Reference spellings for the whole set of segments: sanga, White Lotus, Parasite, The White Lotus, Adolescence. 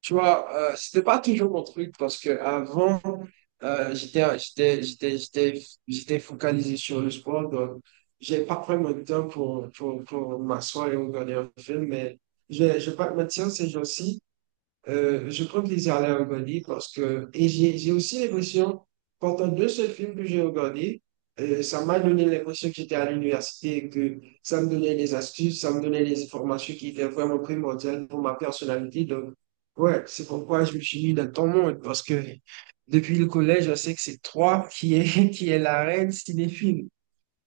Tu vois, c'était pas toujours mon truc parce que avant, euh, j'étais, j'étais, j'étais, j'étais, j'étais focalisé sur le sport. Donc, j'ai pas pris mon temps pour m'asseoir et regarder un film. Mais je vais pas te mentir, ces jours-ci, je prends plaisir à les regarder parce que, et j'ai aussi l'impression, pendant deux seuls films que j'ai regardés, ça m'a donné l'impression que j'étais à l'université et que ça me donnait des astuces, ça me donnait des informations qui étaient vraiment primordiales pour ma personnalité. Donc, ouais, c'est pourquoi je me suis mis dans ton monde parce que depuis le collège, je sais que c'est toi qui est, qui est la reine cinéphile.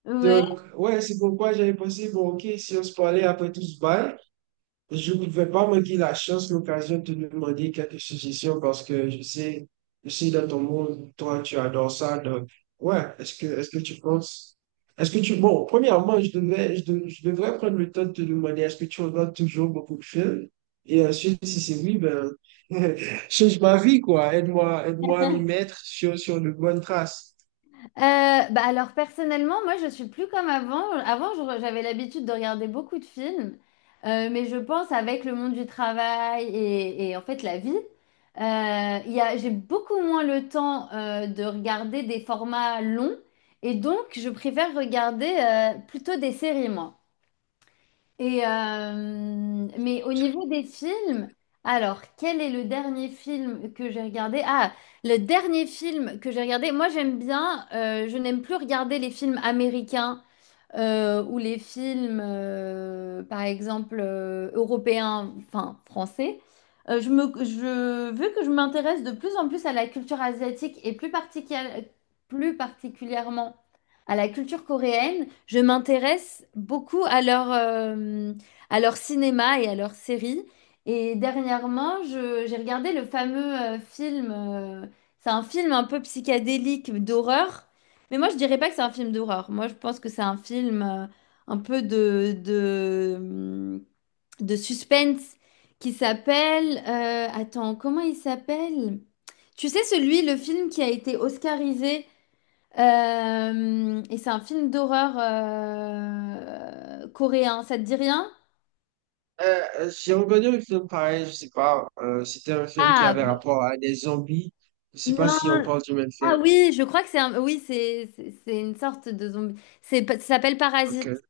Ouais. Donc, ouais, c'est pourquoi j'avais pensé, bon, ok, si on se parlait après tout ce bail, je ne vais pas manquer la chance, l'occasion de te demander quelques suggestions parce que je sais dans ton monde, toi, tu adores ça. Donc, ouais, est-ce que tu penses, est-ce que tu, bon, premièrement, je devrais prendre le temps de te demander, est-ce que tu regardes toujours beaucoup de films? Et ensuite, si c'est oui, ben, change ma vie, quoi. Aide-moi à m'y mettre sur de bonnes traces. Bah alors personnellement, moi je suis plus comme avant. Avant, j'avais l'habitude de regarder beaucoup de films. Mais je pense avec le monde du travail et, en fait la vie, il y a, j'ai beaucoup moins le temps de regarder des formats longs et donc je préfère regarder plutôt des séries, moi. Et euh, mais au niveau des films, alors quel est le dernier film que j'ai regardé? Ah, le dernier film que j'ai regardé, moi j'aime bien, je n'aime plus regarder les films américains ou les films, par exemple, européens, enfin français, vu que je m'intéresse de plus en plus à la culture asiatique et plus particulièrement à la culture coréenne, je m'intéresse beaucoup à leur cinéma et à leurs séries. Et dernièrement, j'ai regardé le fameux film, c'est un film un peu psychédélique d'horreur, mais moi, je dirais pas que c'est un film d'horreur. Moi, je pense que c'est un film un peu de suspense qui s'appelle... attends, comment il s'appelle? Tu sais, celui, le film qui a été oscarisé, et c'est un film d'horreur coréen, ça te dit rien? Euh, j'ai regardé un film pareil, je sais pas, c'était un film qui Ah, avait rapport à des zombies. Je sais pas Non, si on parle du même ah film. oui, je crois que c'est un... Oui, c'est une sorte de zombie. C'est, ça s'appelle Ok. Parasite.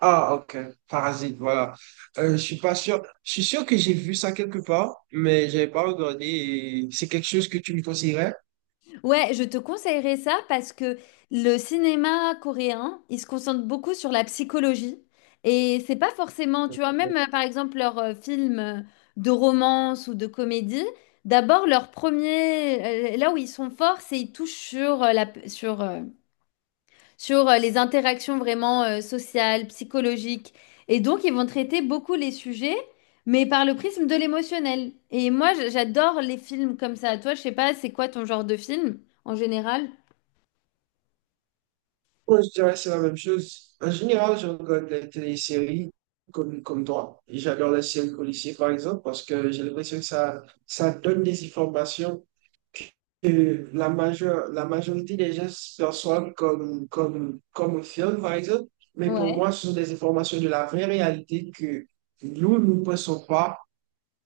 Ah, ok. Parasite, voilà. Je suis pas sûr. Je suis sûr que j'ai vu ça quelque part, mais j'avais pas regardé. Et c'est quelque chose que tu me conseillerais? Ouais, je te conseillerais ça parce que le cinéma coréen, il se concentre beaucoup sur la psychologie et c'est pas forcément, tu vois, Ouais. même par exemple leurs films de romance ou de comédie, d'abord leur premier, là où ils sont forts, c'est ils touchent sur les interactions vraiment sociales, psychologiques. Et donc, ils vont traiter beaucoup les sujets, mais par le prisme de l'émotionnel. Et moi, j'adore les films comme ça. Toi, je sais pas, c'est quoi ton genre de film en général? Moi, je dirais que c'est la même chose. En général, je regarde des téléséries comme toi. Et j'adore les séries policières, par exemple, parce que j'ai l'impression que ça donne des informations que la majorité des gens perçoivent comme un film, par exemple. Mais pour Ouais. moi, ce sont des informations de la vraie réalité que nous, nous ne pensons pas,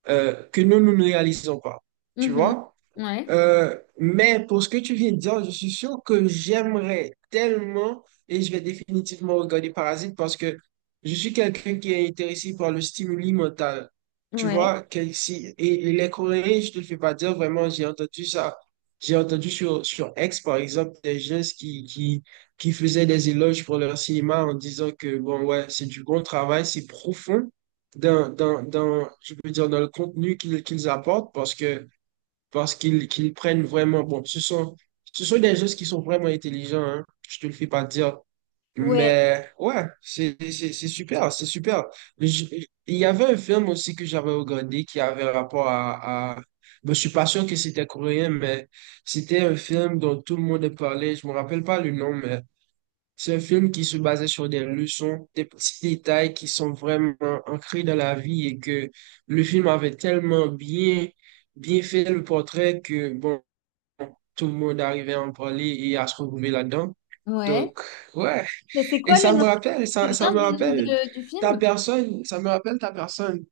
que nous, nous ne réalisons pas. Tu Mhm. vois? Ouais. Mais pour ce que tu viens de dire, je suis sûr que j'aimerais tellement et je vais définitivement regarder Parasite parce que je suis quelqu'un qui est intéressé par le stimuli mental. Tu Ouais. vois, que si, et les Coréens, je te le fais pas dire vraiment, j'ai entendu ça. J'ai entendu sur X, par exemple, des gens qui faisaient des éloges pour leur cinéma en disant que, bon, ouais, c'est du bon travail, c'est profond dans, je peux dire, dans le contenu qu'ils apportent parce que parce qu'ils qu'ils prennent vraiment, bon, ce sont des gens qui sont vraiment intelligents, hein, je te le fais pas dire. Ouais. Mais ouais, c'est super, c'est super. Je- il y avait un film aussi que j'avais regardé qui avait rapport à... Ben, je suis pas sûr que c'était coréen, mais c'était un film dont tout le monde parlait. Je me rappelle pas le nom, mais c'est un film qui se basait sur des leçons, des petits détails qui sont vraiment ancrés dans la vie et que le film avait bien fait le portrait que bon, tout le monde arrivait à en parler et à se retrouver là-dedans. Ouais. Donc, ouais. Et c'est Et quoi le nom? Tu te ça souviens me du nom rappelle du film? Ça me rappelle ta personne.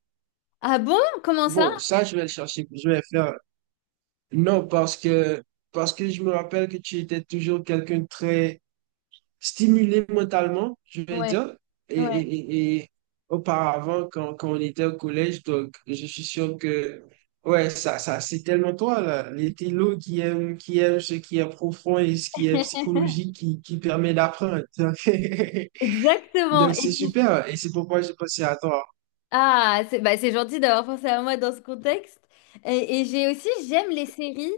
Ah bon? Comment ça? Bon, ça, je vais le chercher, je vais le faire. Non, parce que je me rappelle que tu étais toujours quelqu'un de très stimulé mentalement, je vais Ouais. dire. Et, Ouais. Auparavant, quand on était au collège, donc je suis sûr que, ouais, c'est tellement toi, là. Les télos qui aiment ce qui est profond et ce qui est psychologique qui permet d'apprendre. Exactement. Donc, c'est super. Et c'est pourquoi j'ai pensé à toi. Ah, c'est gentil d'avoir pensé à moi dans ce contexte. Et j'ai aussi, j'aime les séries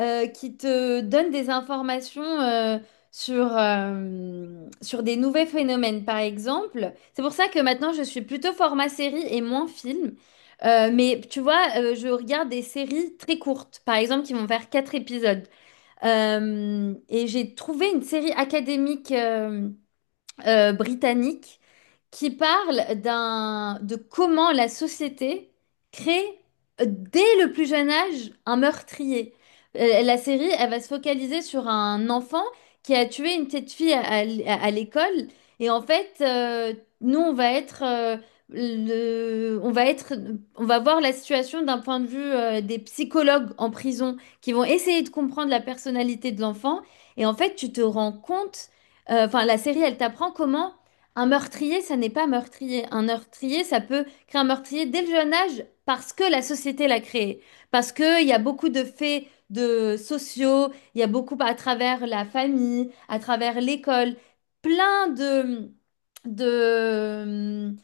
qui te donnent des informations sur, sur des nouveaux phénomènes, par exemple. C'est pour ça que maintenant, je suis plutôt format série et moins film. Mais tu vois, je regarde des séries très courtes, par exemple, qui vont faire 4 épisodes. Et j'ai trouvé une série académique, britannique, qui parle d'un, de comment la société crée dès le plus jeune âge un meurtrier. La série, elle va se focaliser sur un enfant qui a tué une petite fille à l'école. Et en fait, nous, on va être, on va être, on va voir la situation d'un point de vue des psychologues en prison qui vont essayer de comprendre la personnalité de l'enfant. Et en fait, tu te rends compte Enfin, la série, elle t'apprend comment un meurtrier, ça n'est pas meurtrier. Un meurtrier, ça peut créer un meurtrier dès le jeune âge parce que la société l'a créé. Parce qu'il y a beaucoup de faits de sociaux, il y a beaucoup à travers la famille, à travers l'école, plein de, de,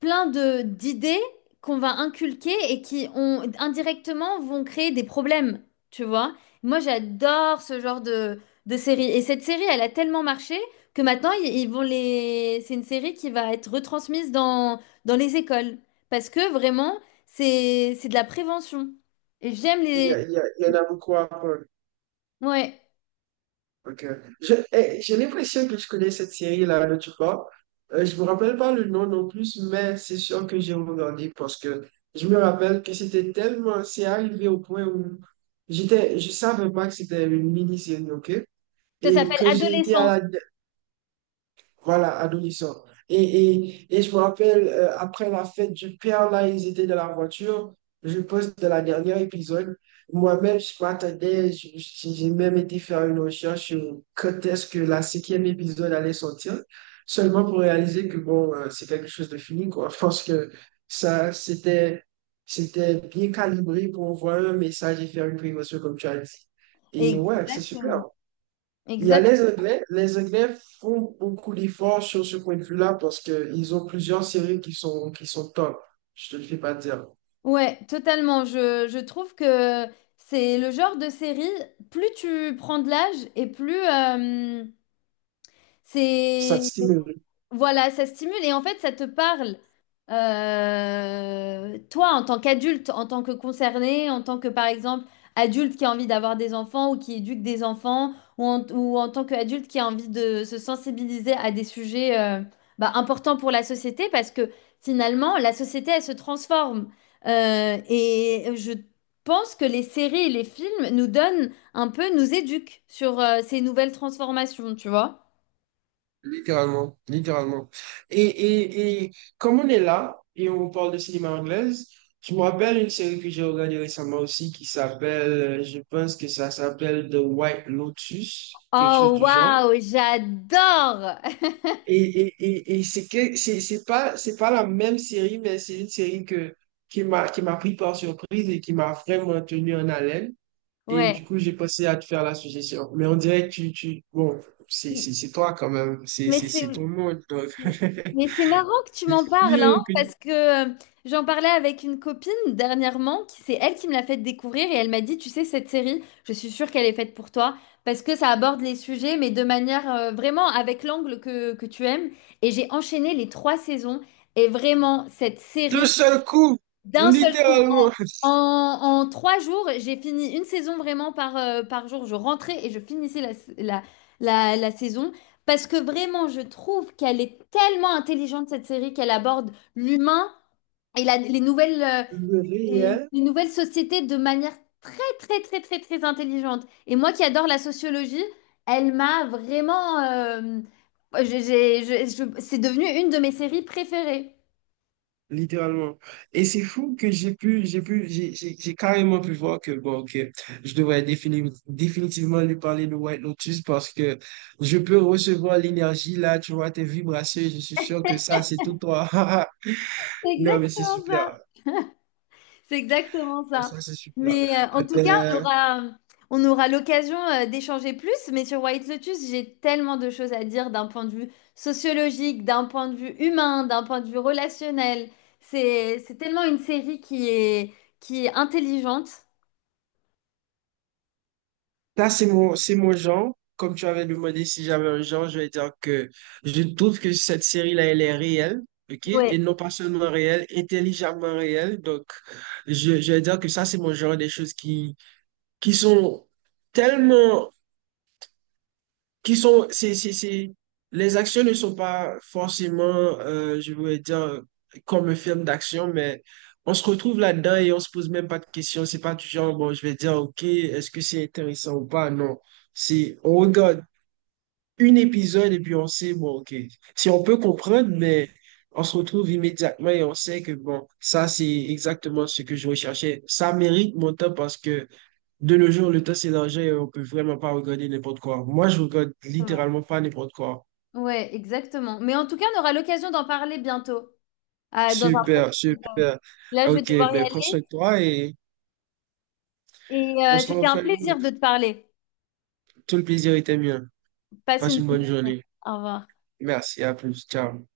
plein de d'idées qu'on va inculquer et qui ont indirectement vont créer des problèmes, tu vois. Moi, j'adore ce genre de série. Et cette série, elle a tellement marché que maintenant, ils vont les... c'est une série qui va être retransmise dans les écoles. Parce que vraiment, c'est de la prévention. Et j'aime les... Il y en a beaucoup à apprendre. Ouais, Ok. J'ai l'impression que je connais cette série-là dont tu parles. Je me rappelle pas le nom non plus, mais c'est sûr que j'ai regardé parce que je me rappelle que c'était tellement, c'est arrivé au point où je savais pas que c'était une mini-série, ok? ça Et s'appelle que j'ai été à Adolescence. la voilà, adolescent. Et, et je me rappelle, après la fête du père, là, ils étaient dans la voiture. Je poste de la dernière épisode. Moi-même, je m'attendais, je- j'ai même été faire une recherche sur quand est-ce que la cinquième épisode allait sortir, seulement pour réaliser que, bon, c'est quelque chose de fini, quoi. Je pense que ça, c'était bien calibré pour envoyer un message et faire une prévention, comme tu as dit. Et ouais, c'est super. Exactement. Il y a Exact. les Anglais. Les Anglais font beaucoup d'efforts sur ce point de vue-là parce qu'ils ont plusieurs séries qui sont top. Je te le fais pas dire. Ouais, totalement. Je trouve que c'est le genre de série, plus tu prends de l'âge et plus Ça te c'est stimule, voilà, ça stimule et en fait, ça te parle. Toi, en tant qu'adulte, en tant que concerné, en tant que, par exemple, adulte qui a envie d'avoir des enfants ou qui éduque des enfants, ou en tant qu'adulte qui a envie de se sensibiliser à des sujets bah, importants pour la société, parce que finalement, la société, elle se transforme. Et je pense que les séries et les films nous donnent un peu, nous éduquent sur ces nouvelles transformations, tu vois. littéralement, littéralement. Et, et comme on est là et on parle de cinéma anglaise, je me rappelle une série que j'ai regardée récemment aussi qui s'appelle, je pense que ça s'appelle The White Lotus, quelque chose Oh, du genre. waouh, j'adore! Et, et, et c'est que c'est pas la même série, mais c'est une série qui m'a pris par surprise et qui m'a vraiment tenu en haleine. Et Ouais. du coup, j'ai pensé à te faire la suggestion. Mais on dirait que tu, bon, c'est toi quand même. Mais c'est C'est ton monde. Donc, mais c'est marrant que tu c'est m'en parles, sûr hein, que parce que euh, j'en parlais avec une copine dernièrement, qui c'est elle qui me l'a fait découvrir et elle m'a dit, tu sais, cette série, je suis sûre qu'elle est faite pour toi, parce que ça aborde les sujets, mais de manière vraiment avec l'angle que tu aimes. Et j'ai enchaîné les 3 saisons et vraiment, cette d'un série. seul coup, D'un seul coup, littéralement, en 3 jours, j'ai fini une saison vraiment par, par jour. Je rentrais et je finissais la, la saison parce que vraiment, je trouve qu'elle est tellement intelligente, cette série, qu'elle aborde l'humain et les nouvelles, le réel. les nouvelles sociétés de manière très intelligente. Et moi qui adore la sociologie, elle m'a vraiment... c'est devenu une de mes séries préférées. Littéralement. Et c'est fou que j'ai pu, j'ai carrément pu voir que, bon, que définitivement lui parler de White Lotus parce que je peux recevoir l'énergie là, tu vois, tes vibrations, et je suis sûr que ça, c'est tout toi. C'est Non, mais c'est exactement ça. super. C'est exactement ça. Ça, c'est super. Mais en tout cas, Euh, on aura l'occasion d'échanger plus. Mais sur White Lotus, j'ai tellement de choses à dire d'un point de vue sociologique, d'un point de vue humain, d'un point de vue relationnel. C'est tellement une série qui est intelligente. Ça, c'est mon genre. Comme tu avais demandé si j'avais un genre, je vais dire que je trouve que cette série-là, elle est réelle, ok? Et Ouais, non pas seulement réelle, intelligemment réelle. Donc, je vais dire que ça, c'est mon genre des choses qui sont tellement qui sont, c'est, les actions ne sont pas forcément, je voudrais dire, comme un film d'action, mais on se retrouve là-dedans et on se pose même pas de questions. C'est pas du genre, bon, je vais dire, OK, est-ce que c'est intéressant ou pas? Non. C'est, on regarde une épisode et puis on sait, bon, OK. Si on peut comprendre, mais on se retrouve immédiatement et on sait que, bon, ça, c'est exactement ce que je recherchais. Ça mérite mon temps parce que de nos jours, le temps, c'est l'argent et on peut vraiment pas regarder n'importe quoi. Moi, je regarde exactement. littéralement pas n'importe quoi. Ouais, exactement. Mais en tout cas, on aura l'occasion d'en parler bientôt, dans un prochain. Super, super. Là, Ah, je vais ok, devoir y ben prends aller. soin de toi et on se C'était un renvoie. plaisir de te parler. Tout le plaisir était mien. Passe Passe une une bonne bonne journée. journée. Au revoir. Merci, à plus. Ciao.